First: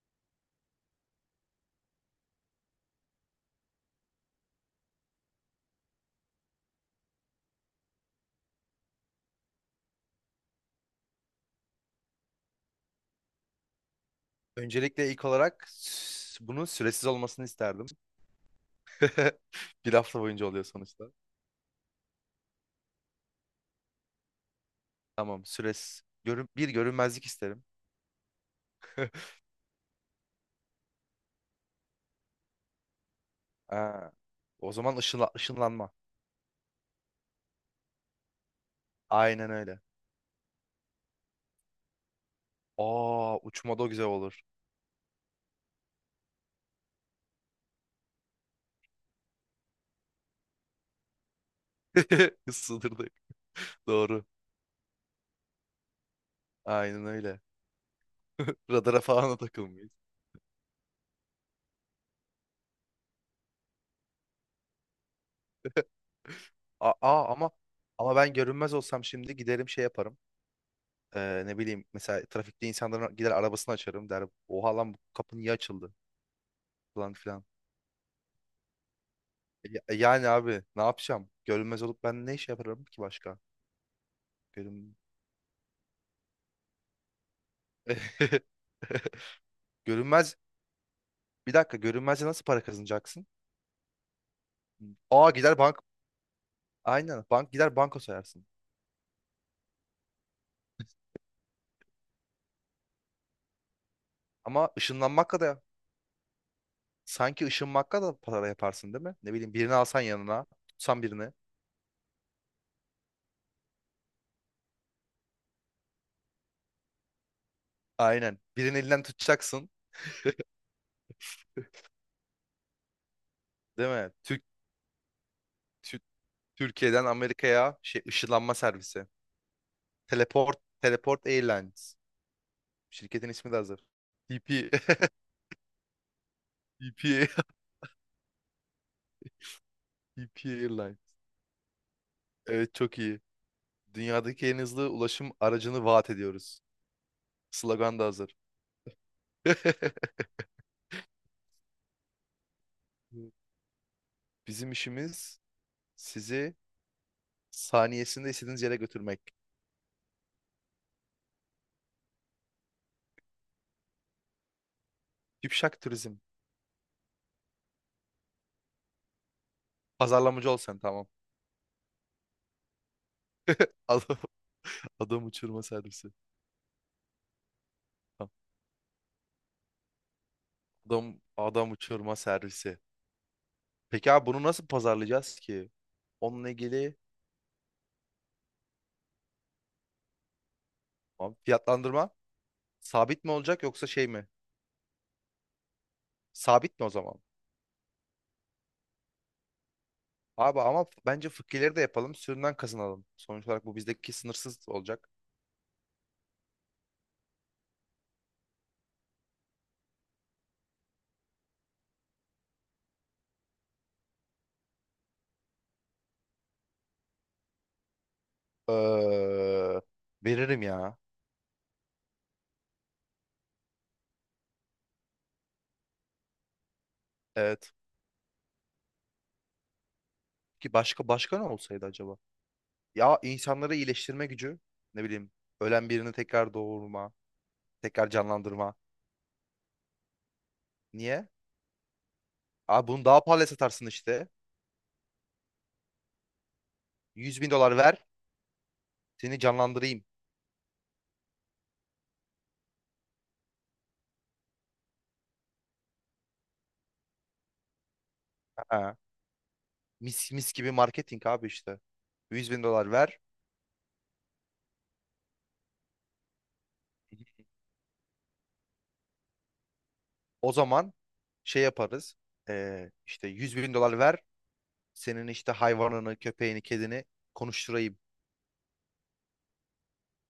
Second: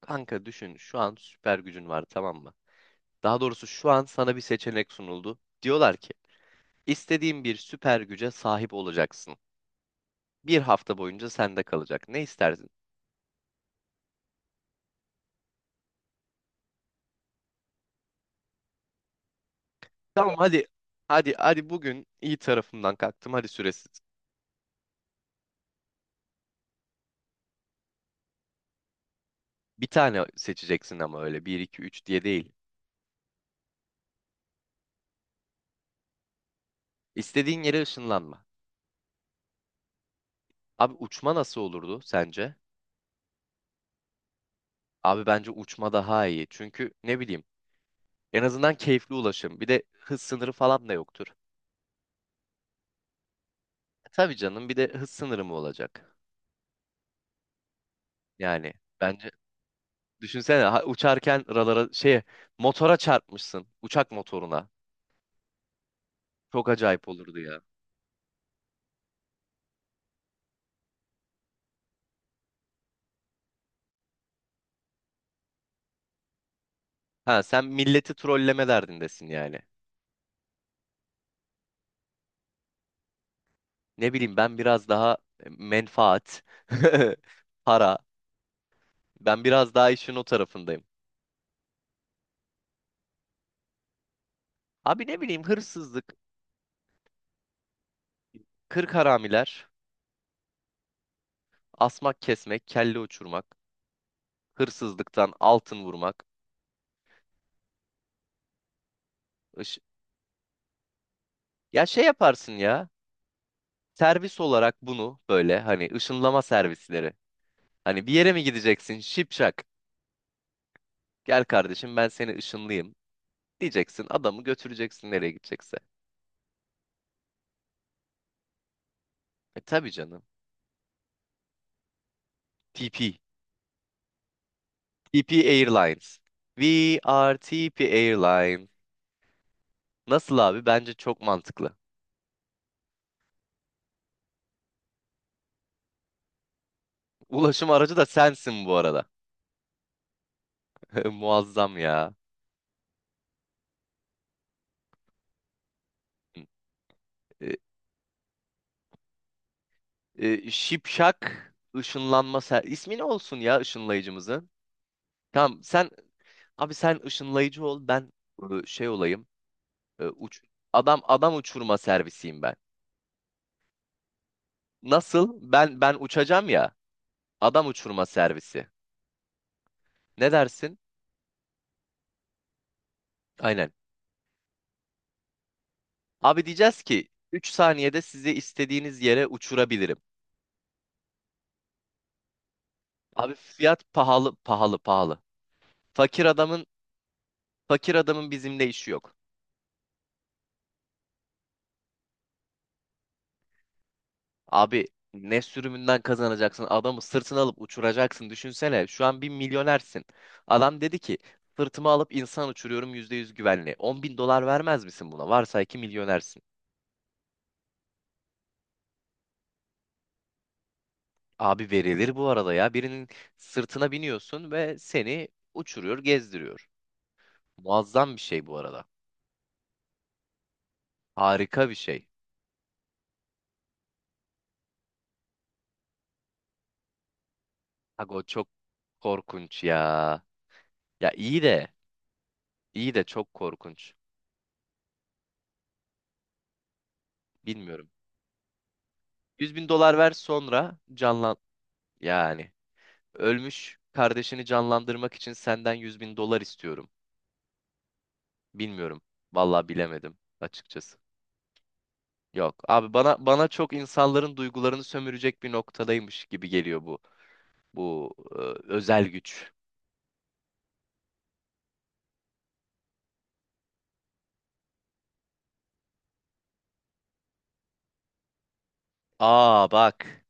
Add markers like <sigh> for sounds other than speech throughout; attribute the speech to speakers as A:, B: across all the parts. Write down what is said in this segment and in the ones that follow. A: Kanka düşün şu an süper gücün var, tamam mı? Daha doğrusu şu an sana bir seçenek sunuldu. Diyorlar ki istediğin bir süper güce sahip olacaksın. Bir hafta boyunca sende kalacak. Ne istersin?
B: Öncelikle ilk olarak bunun süresiz olmasını isterdim. <laughs> Bir hafta
A: Tamam,
B: boyunca oluyor
A: hadi
B: sonuçta.
A: hadi hadi bugün iyi tarafımdan kalktım, hadi süresiz.
B: Tamam, süresiz. Bir görünmezlik isterim.
A: Bir tane seçeceksin ama öyle bir 2 3 diye değil.
B: Aa, o zaman ışınlanma.
A: İstediğin yere ışınlanma.
B: Aynen öyle.
A: Abi uçma nasıl olurdu sence?
B: Aa, uçmada o güzel olur.
A: Abi bence uçma daha iyi. Çünkü ne bileyim, en azından keyifli ulaşım. Bir de hız sınırı falan da yoktur.
B: <laughs> Sınırdayım. Doğru.
A: Tabii canım, bir de hız sınırı mı olacak?
B: Aynen öyle.
A: Yani
B: Radara
A: bence
B: falan da takılmayız.
A: düşünsene, uçarken ralara şey motora çarpmışsın, uçak motoruna. Çok
B: Aa,
A: acayip
B: aa,
A: olurdu
B: ama
A: ya.
B: ben görünmez olsam şimdi giderim şey yaparım. Ne bileyim, mesela trafikte insanların gider arabasını açarım der. Oha lan, bu kapı niye açıldı falan
A: Ha,
B: filan.
A: sen milleti trolleme derdindesin yani.
B: Yani abi ne yapacağım? Görünmez olup ben ne iş yaparım ki başka?
A: Ne bileyim, ben biraz
B: Görün...
A: daha menfaat, <laughs> para.
B: <laughs>
A: Ben biraz daha işin o
B: Görünmez.
A: tarafındayım.
B: Bir dakika, görünmezce nasıl para kazanacaksın?
A: Abi ne
B: Aa,
A: bileyim,
B: gider bank.
A: hırsızlık,
B: Aynen, gider banka soyarsın.
A: kırk haramiler, asmak kesmek, kelle uçurmak,
B: Ama
A: hırsızlıktan
B: ışınlanmakla da
A: altın vurmak.
B: Sanki ışınmakla da para yaparsın değil mi? Ne bileyim, birini
A: ış-
B: alsan yanına, tutsan birini.
A: Ya şey yaparsın ya. Servis olarak bunu böyle, hani ışınlama servisleri. Hani bir yere
B: Aynen.
A: mi
B: Birinin
A: gideceksin
B: elinden
A: şipşak?
B: tutacaksın
A: Gel kardeşim, ben seni ışınlayayım.
B: değil
A: Diyeceksin,
B: mi?
A: adamı götüreceksin nereye gidecekse.
B: Tü- Türkiye'den Amerika'ya şey ışınlanma servisi.
A: E tabii canım.
B: Teleport Airlines.
A: TP.
B: Şirketin ismi de hazır. TP
A: TP Airlines. We
B: TP
A: are TP Airline. Nasıl
B: TP <laughs>
A: abi? Bence
B: Airlines.
A: çok mantıklı.
B: Evet, çok iyi. Dünyadaki en hızlı ulaşım aracını vaat ediyoruz.
A: Ulaşım aracı
B: Slogan da
A: da
B: hazır.
A: sensin bu arada.
B: <laughs>
A: <laughs> Muazzam ya.
B: Bizim işimiz sizi
A: E,
B: saniyesinde istediğiniz yere götürmek.
A: Şipşak ışınlanma ser... İsmi ne olsun ya ışınlayıcımızın? Tamam
B: Şipşak
A: sen,
B: turizm.
A: abi sen ışınlayıcı ol, ben şey olayım. Uç
B: Pazarlamacı ol sen,
A: adam
B: tamam.
A: adam uçurma servisiyim ben.
B: Al. <laughs> Adam
A: Nasıl?
B: uçurma
A: Ben
B: servisi.
A: uçacağım ya. Adam uçurma
B: Tamam.
A: servisi. Ne dersin?
B: Adam adam uçurma servisi.
A: Aynen.
B: Peki abi bunu nasıl pazarlayacağız ki?
A: Abi
B: Onunla
A: diyeceğiz
B: ilgili
A: ki 3 saniyede sizi istediğiniz yere uçurabilirim.
B: abi, fiyatlandırma sabit mi
A: Abi
B: olacak yoksa
A: fiyat
B: şey mi?
A: pahalı pahalı pahalı. Fakir adamın
B: Sabit mi o zaman?
A: fakir adamın bizimle işi yok.
B: Abi ama bence fıkkileri de yapalım. Sürümden kazanalım. Sonuç olarak bu bizdeki sınırsız
A: Abi
B: olacak.
A: ne sürümünden kazanacaksın? Adamı sırtına alıp uçuracaksın. Düşünsene şu an bir milyonersin. Adam dedi ki sırtıma alıp insan uçuruyorum, %100 güvenli. 10 bin dolar vermez misin buna? Varsay ki milyonersin.
B: Ee, Veririm ya.
A: Abi verilir bu arada ya. Birinin sırtına biniyorsun ve seni uçuruyor, gezdiriyor.
B: Evet.
A: Muazzam bir şey bu arada.
B: Ki başka başka ne
A: Harika bir
B: olsaydı
A: şey.
B: acaba? Ya, insanları iyileştirme gücü. Ne bileyim. Ölen birini tekrar doğurma. Tekrar
A: Ago, çok
B: canlandırma.
A: korkunç ya. Ya
B: Niye?
A: iyi de,
B: Abi
A: iyi de
B: bunu daha
A: çok
B: pahalıya satarsın
A: korkunç.
B: işte. 100 bin dolar
A: Bilmiyorum.
B: ver. Seni
A: 100 bin dolar
B: canlandırayım.
A: ver, sonra canlan... Yani ölmüş kardeşini canlandırmak için senden 100 bin dolar istiyorum.
B: Ha.
A: Bilmiyorum. Vallahi bilemedim
B: Mis, mis gibi
A: açıkçası.
B: marketing abi işte. 100
A: Yok
B: bin dolar
A: abi, bana
B: ver.
A: bana çok insanların duygularını sömürecek bir noktadaymış gibi geliyor bu. Bu özel güç.
B: O zaman şey yaparız. İşte 100 bin dolar ver. Senin işte hayvanını, köpeğini, kedini konuşturayım.
A: Aa, bak.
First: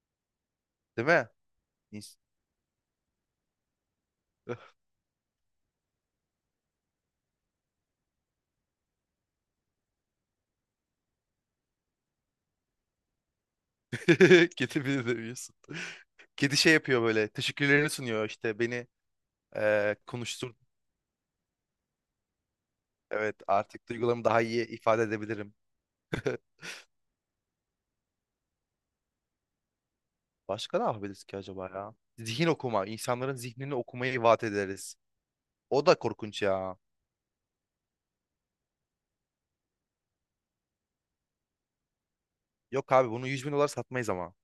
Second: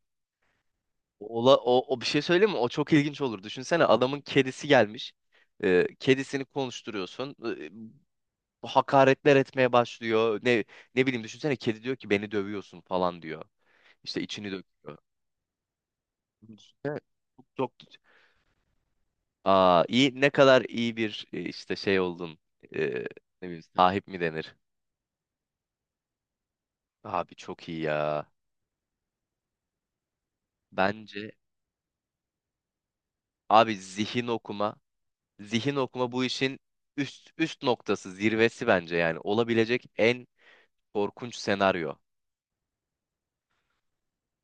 B: Değil mi?
A: Ola, o, o bir
B: İns-
A: şey söyleyeyim mi? O çok ilginç olur. Düşünsene, adamın kedisi gelmiş. Kedisini konuşturuyorsun. Hakaretler etmeye başlıyor. Ne bileyim, düşünsene, kedi diyor ki beni dövüyorsun falan diyor. İşte
B: <laughs>
A: içini
B: Kedi
A: döküyor.
B: bile demiyorsun. Kedi şey
A: Düşünsene,
B: yapıyor böyle.
A: çok, çok...
B: Teşekkürlerini sunuyor işte. Beni
A: Aa, iyi, ne
B: konuştur.
A: kadar iyi bir işte şey oldun. E,
B: Evet,
A: ne bileyim,
B: artık
A: sahip mi
B: duygularımı daha
A: denir?
B: iyi ifade edebilirim. <laughs>
A: Abi çok iyi ya.
B: Başka ne yapabiliriz
A: Bence
B: ki acaba ya? Zihin okuma. İnsanların zihnini
A: abi,
B: okumayı
A: zihin
B: vaat
A: okuma
B: ederiz.
A: zihin
B: O da
A: okuma bu
B: korkunç
A: işin
B: ya.
A: üst noktası, zirvesi bence yani. Olabilecek en korkunç senaryo.
B: Yok abi, bunu 100 bin dolar satmayız ama.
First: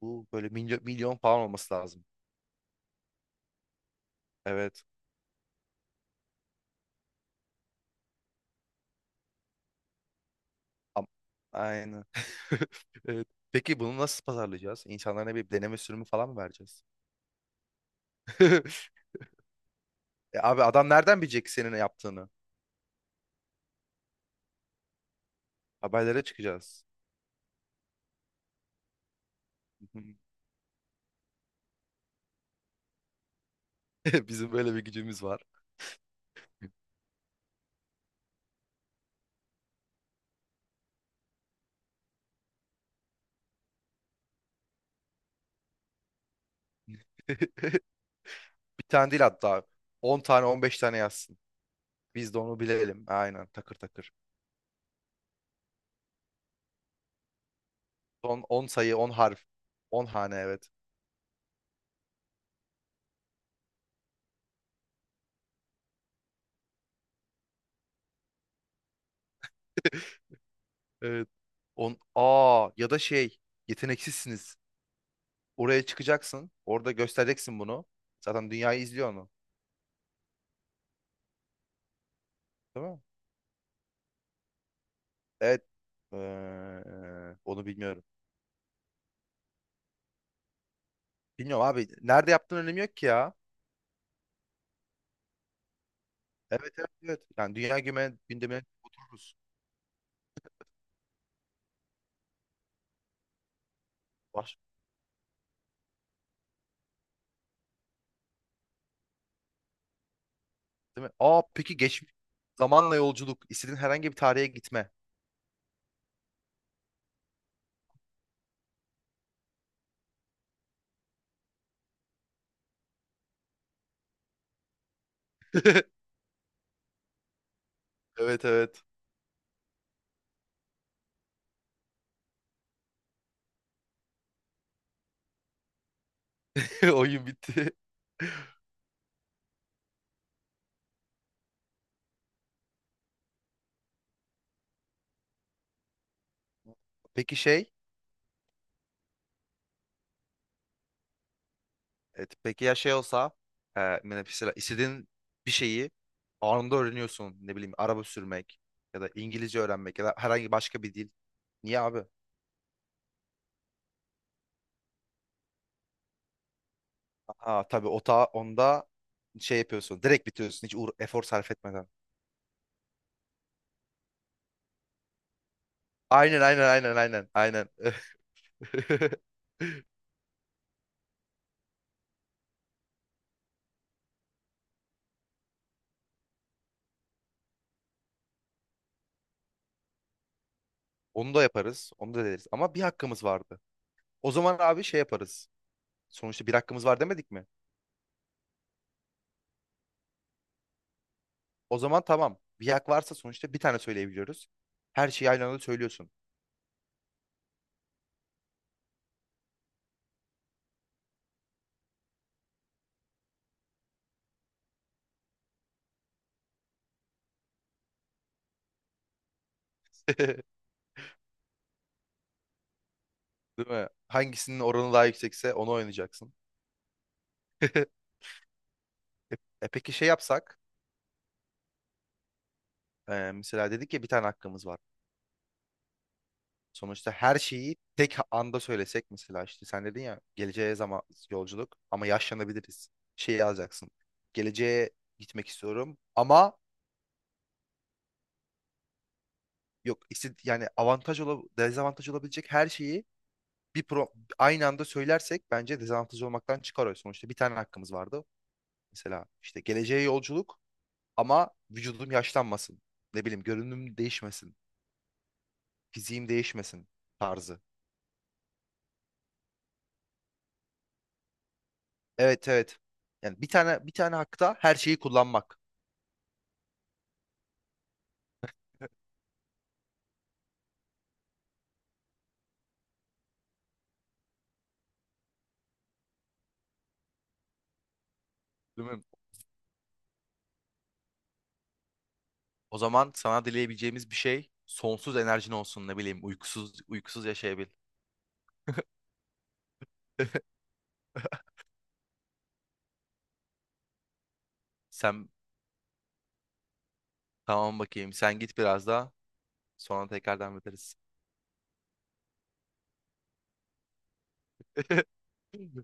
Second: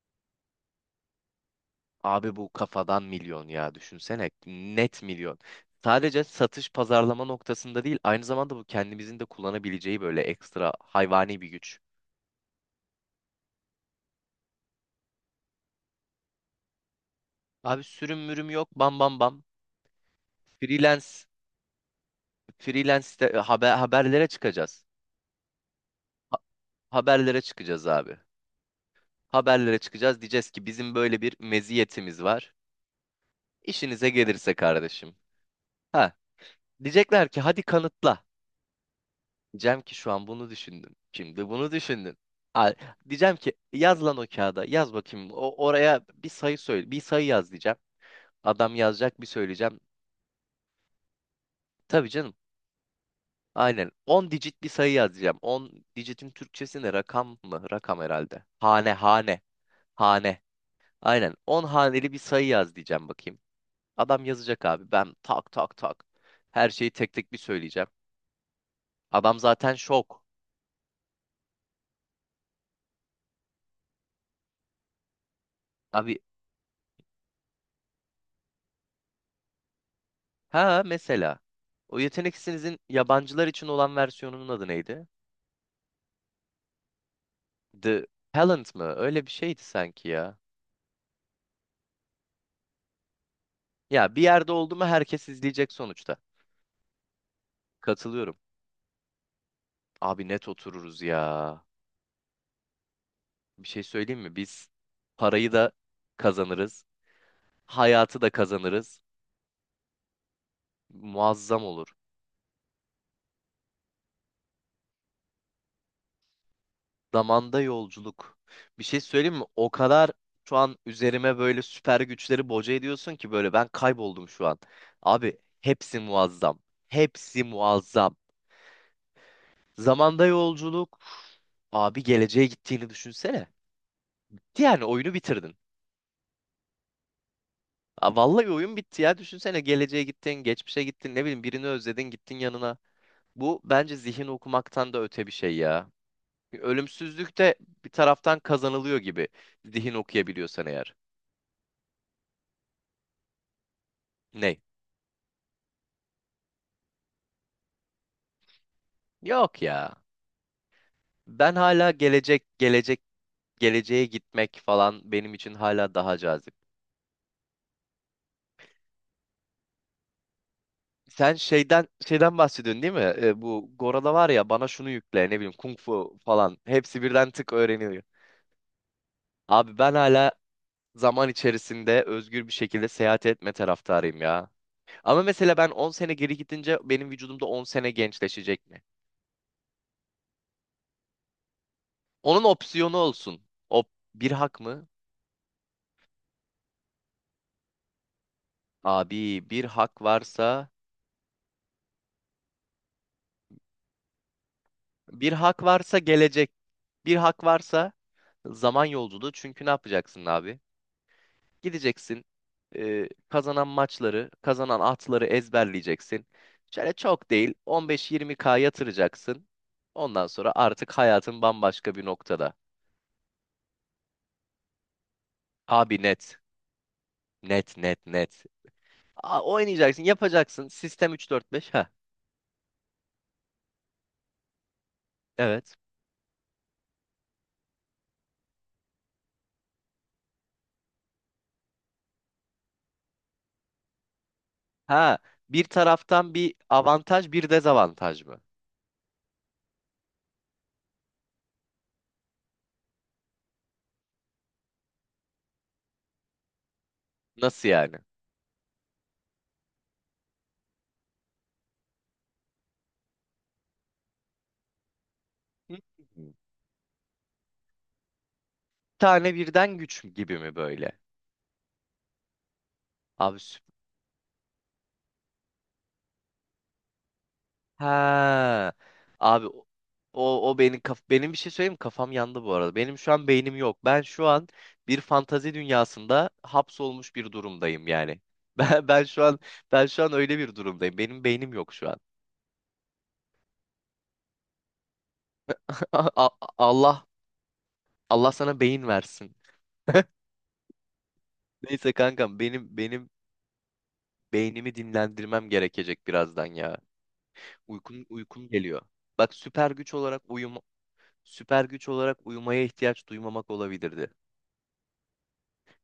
B: Bu böyle milyon, milyon falan olması lazım.
A: Abi bu kafadan milyon ya, düşünsene.
B: Evet.
A: Net milyon. Sadece satış pazarlama noktasında değil, aynı zamanda bu kendimizin de kullanabileceği böyle ekstra
B: Am-
A: hayvani bir güç.
B: Aynen. <laughs> Evet. Peki bunu nasıl pazarlayacağız? İnsanlara ne, bir deneme sürümü falan mı vereceğiz?
A: Abi sürüm mürüm yok, bam
B: <laughs>
A: bam bam.
B: Abi, adam nereden
A: Freelance,
B: bilecek senin ne yaptığını?
A: freelance de- e, haber, haberlere çıkacağız.
B: Haberlere
A: Ha-
B: çıkacağız.
A: Haberlere çıkacağız abi. Haberlere çıkacağız.
B: <laughs>
A: Diyeceğiz ki bizim böyle bir meziyetimiz var. İşinize
B: Bizim
A: gelirse
B: böyle bir
A: kardeşim.
B: gücümüz var.
A: Ha, diyecekler ki hadi kanıtla. Diyeceğim ki şu an bunu düşündüm. Şimdi bunu düşündüm. Al, diyeceğim ki yaz lan o kağıda. Yaz bakayım. Oraya bir sayı söyle. Bir sayı yaz diyeceğim.
B: <laughs>
A: Adam
B: Bir tane
A: yazacak,
B: değil
A: bir
B: hatta.
A: söyleyeceğim.
B: 10 tane, 15 tane yazsın.
A: Tabii
B: Biz
A: canım.
B: de onu bilelim. Aynen, takır
A: Aynen.
B: takır.
A: 10 digit bir sayı yaz diyeceğim. 10 digitin Türkçesi ne? Rakam mı? Rakam herhalde.
B: Son on sayı 10 harf. 10 hane,
A: Hane.
B: evet.
A: Aynen. 10 haneli bir sayı yaz diyeceğim bakayım. Adam yazacak abi. Ben tak tak tak. Her şeyi tek tek bir söyleyeceğim. Adam zaten şok.
B: Evet. 10, ya da şey, yeteneksizsiniz. Oraya
A: Abi,
B: çıkacaksın. Orada göstereceksin bunu. Zaten dünyayı izliyor onu.
A: ha mesela. O Yetenek İşinizin
B: Değil mi?
A: yabancılar için olan versiyonunun adı neydi?
B: Evet. Eee, Onu bilmiyorum.
A: The Talent mı? Öyle bir şeydi sanki ya.
B: Bilmiyorum abi. Nerede yaptığın önemi yok ki ya.
A: Ya bir yerde oldu mu herkes izleyecek sonuçta.
B: Evet, evet, evet. Yani dünya
A: Katılıyorum.
B: gündemine otururuz.
A: Abi net otururuz ya. Bir şey söyleyeyim mi?
B: Baş,
A: Biz parayı da kazanırız. Hayatı da kazanırız.
B: Değil mi? Aa,
A: Muazzam
B: peki
A: olur.
B: geçmiş. Zamanla yolculuk. İstediğin herhangi bir tarihe gitme.
A: Zamanda yolculuk. Bir şey söyleyeyim mi? O kadar şu an üzerime böyle süper güçleri boca ediyorsun ki böyle ben kayboldum şu an. Abi hepsi
B: <laughs>
A: muazzam. Hepsi muazzam.
B: Evet, evet.
A: Zamanda yolculuk. Abi geleceğe gittiğini düşünsene. Bitti, yani oyunu bitirdin.
B: <laughs> Oyun bitti.
A: Aa, vallahi oyun bitti ya. Düşünsene, geleceğe gittin, geçmişe gittin, ne bileyim birini özledin, gittin yanına. Bu bence zihin okumaktan da öte bir şey ya.
B: Peki
A: Ölümsüzlük de
B: şey
A: bir taraftan kazanılıyor gibi. Zihin okuyabiliyorsan eğer.
B: Evet, peki ya şey olsa, mesela
A: Ne?
B: istediğin bir şeyi anında öğreniyorsun. Ne bileyim, araba sürmek ya da İngilizce
A: Yok ya.
B: öğrenmek ya da herhangi başka bir dil.
A: Ben
B: Niye
A: hala
B: abi?
A: geleceğe gitmek falan benim için hala daha cazip.
B: Aa tabii, o ta onda şey yapıyorsun. Direkt bitiriyorsun, hiç efor
A: Sen
B: sarf
A: şeyden
B: etmeden.
A: şeyden bahsediyorsun değil mi? E, bu Gora'da var ya, bana şunu yükle, ne bileyim kung fu
B: Aynen,
A: falan,
B: aynen, aynen,
A: hepsi
B: aynen,
A: birden tık
B: aynen.
A: öğreniyor.
B: <laughs>
A: Abi ben hala zaman içerisinde özgür bir şekilde seyahat etme taraftarıyım ya. Ama mesela ben 10 sene geri gidince benim vücudumda 10 sene gençleşecek mi?
B: Onu da yaparız. Onu da
A: Onun
B: deriz. Ama bir
A: opsiyonu
B: hakkımız
A: olsun.
B: vardı.
A: O bir
B: O zaman
A: hak
B: abi
A: mı?
B: şey yaparız. Sonuçta bir hakkımız var demedik mi?
A: Abi bir hak varsa,
B: O zaman tamam. Bir hak varsa sonuçta bir tane söyleyebiliyoruz. Her şeyi
A: bir
B: aynı anda
A: hak varsa
B: söylüyorsun.
A: gelecek. Bir hak varsa zaman yolculuğu. Çünkü ne yapacaksın abi? Gideceksin, e, kazanan maçları, kazanan atları ezberleyeceksin. Şöyle çok değil, 15-20K yatıracaksın. Ondan sonra
B: <laughs>
A: artık hayatın bambaşka bir noktada.
B: Değil mi? Hangisinin oranı daha yüksekse onu
A: Abi
B: oynayacaksın.
A: net. Net net
B: <laughs>
A: net.
B: E, peki
A: Oynayacaksın,
B: şey yapsak,
A: yapacaksın. Sistem 3-4-5. Ha.
B: mesela dedik ya, bir tane hakkımız var.
A: Evet.
B: Sonuçta her şeyi tek anda söylesek, mesela işte sen dedin ya, geleceğe zaman yolculuk ama yaşlanabiliriz. Şey yazacaksın. Geleceğe
A: Ha.
B: gitmek
A: Bir
B: istiyorum
A: taraftan bir
B: ama
A: avantaj, bir dezavantaj mı?
B: yok işte, yani avantaj ol, dezavantaj olabilecek her şeyi bir pro aynı anda söylersek bence dezavantaj olmaktan çıkar o. Sonuçta bir tane
A: Nasıl
B: hakkımız
A: yani?
B: vardı. Mesela işte geleceğe yolculuk, ama vücudum yaşlanmasın. Ne bileyim, görünüm değişmesin. Fiziğim
A: Hı.
B: değişmesin tarzı.
A: Tane birden güç mü gibi mi böyle?
B: Evet, evet. Yani
A: Abi süper.
B: bir tane hakta her şeyi kullanmak.
A: Ha. Abi, o o o beni kaf benim bir şey söyleyeyim mi? Kafam yandı bu arada. Benim şu an beynim yok. Ben şu an bir fantazi dünyasında hapsolmuş bir durumdayım yani. <laughs> Ben
B: Değil mi?
A: ben şu an ben şu an öyle bir durumdayım. Benim beynim yok şu an.
B: O zaman sana dileyebileceğimiz bir şey, sonsuz enerjin
A: <laughs>
B: olsun, ne
A: A-
B: bileyim,
A: a-
B: uykusuz
A: Allah
B: uykusuz yaşayabil.
A: Allah sana beyin versin.
B: <laughs>
A: Neyse kankam, benim beynimi
B: Sen,
A: dinlendirmem gerekecek birazdan ya.
B: tamam
A: Uykum
B: bakayım, sen
A: uykum
B: git
A: geliyor.
B: biraz daha
A: Bak, süper güç
B: sonra
A: olarak
B: tekrardan
A: uyum...
B: biteriz.
A: Süper güç olarak uyumaya ihtiyaç duymamak olabilirdi.
B: <laughs>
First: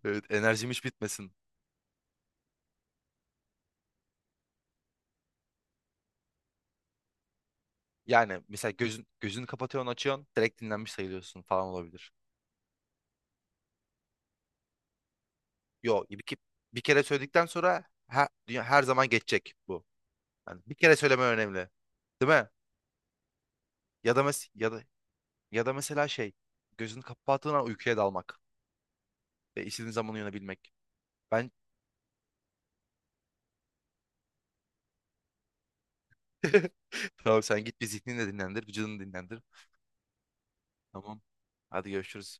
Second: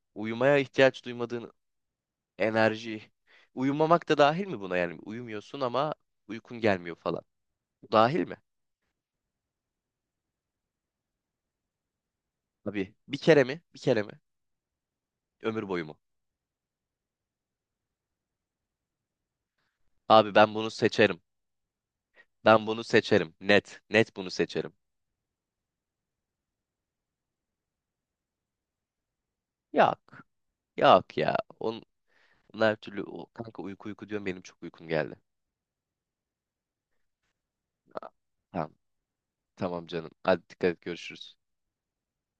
B: Evet,
A: Uyumaya
B: enerjim hiç
A: ihtiyaç
B: bitmesin.
A: duymadığın enerji, uyumamak da dahil mi buna yani? Uyumuyorsun ama uykun gelmiyor falan. Bu dahil mi?
B: Yani mesela gözünü kapatıyorsun, açıyorsun, direkt dinlenmiş sayılıyorsun falan olabilir.
A: Abi bir kere mi? Bir kere mi? Ömür boyu mu?
B: Yo, bir kere söyledikten sonra her zaman geçecek bu.
A: Abi ben
B: Yani
A: bunu
B: bir kere
A: seçerim.
B: söyleme önemli. Değil mi?
A: Ben bunu seçerim. Net. Net
B: Ya da
A: bunu
B: mes ya
A: seçerim.
B: da ya da mesela şey, gözünü kapattığın an uykuya dalmak ve istediğin zaman
A: Yok.
B: uyanabilmek.
A: Yok ya.
B: Ben
A: Onlar her türlü o, kanka, uyku uyku diyorum, benim çok uykum geldi.
B: <laughs> tamam, sen git bir zihnini de dinlendir,
A: Tamam.
B: vücudunu dinlendir.
A: Tamam canım. Hadi dikkat et,
B: Tamam.
A: görüşürüz.
B: Hadi görüşürüz.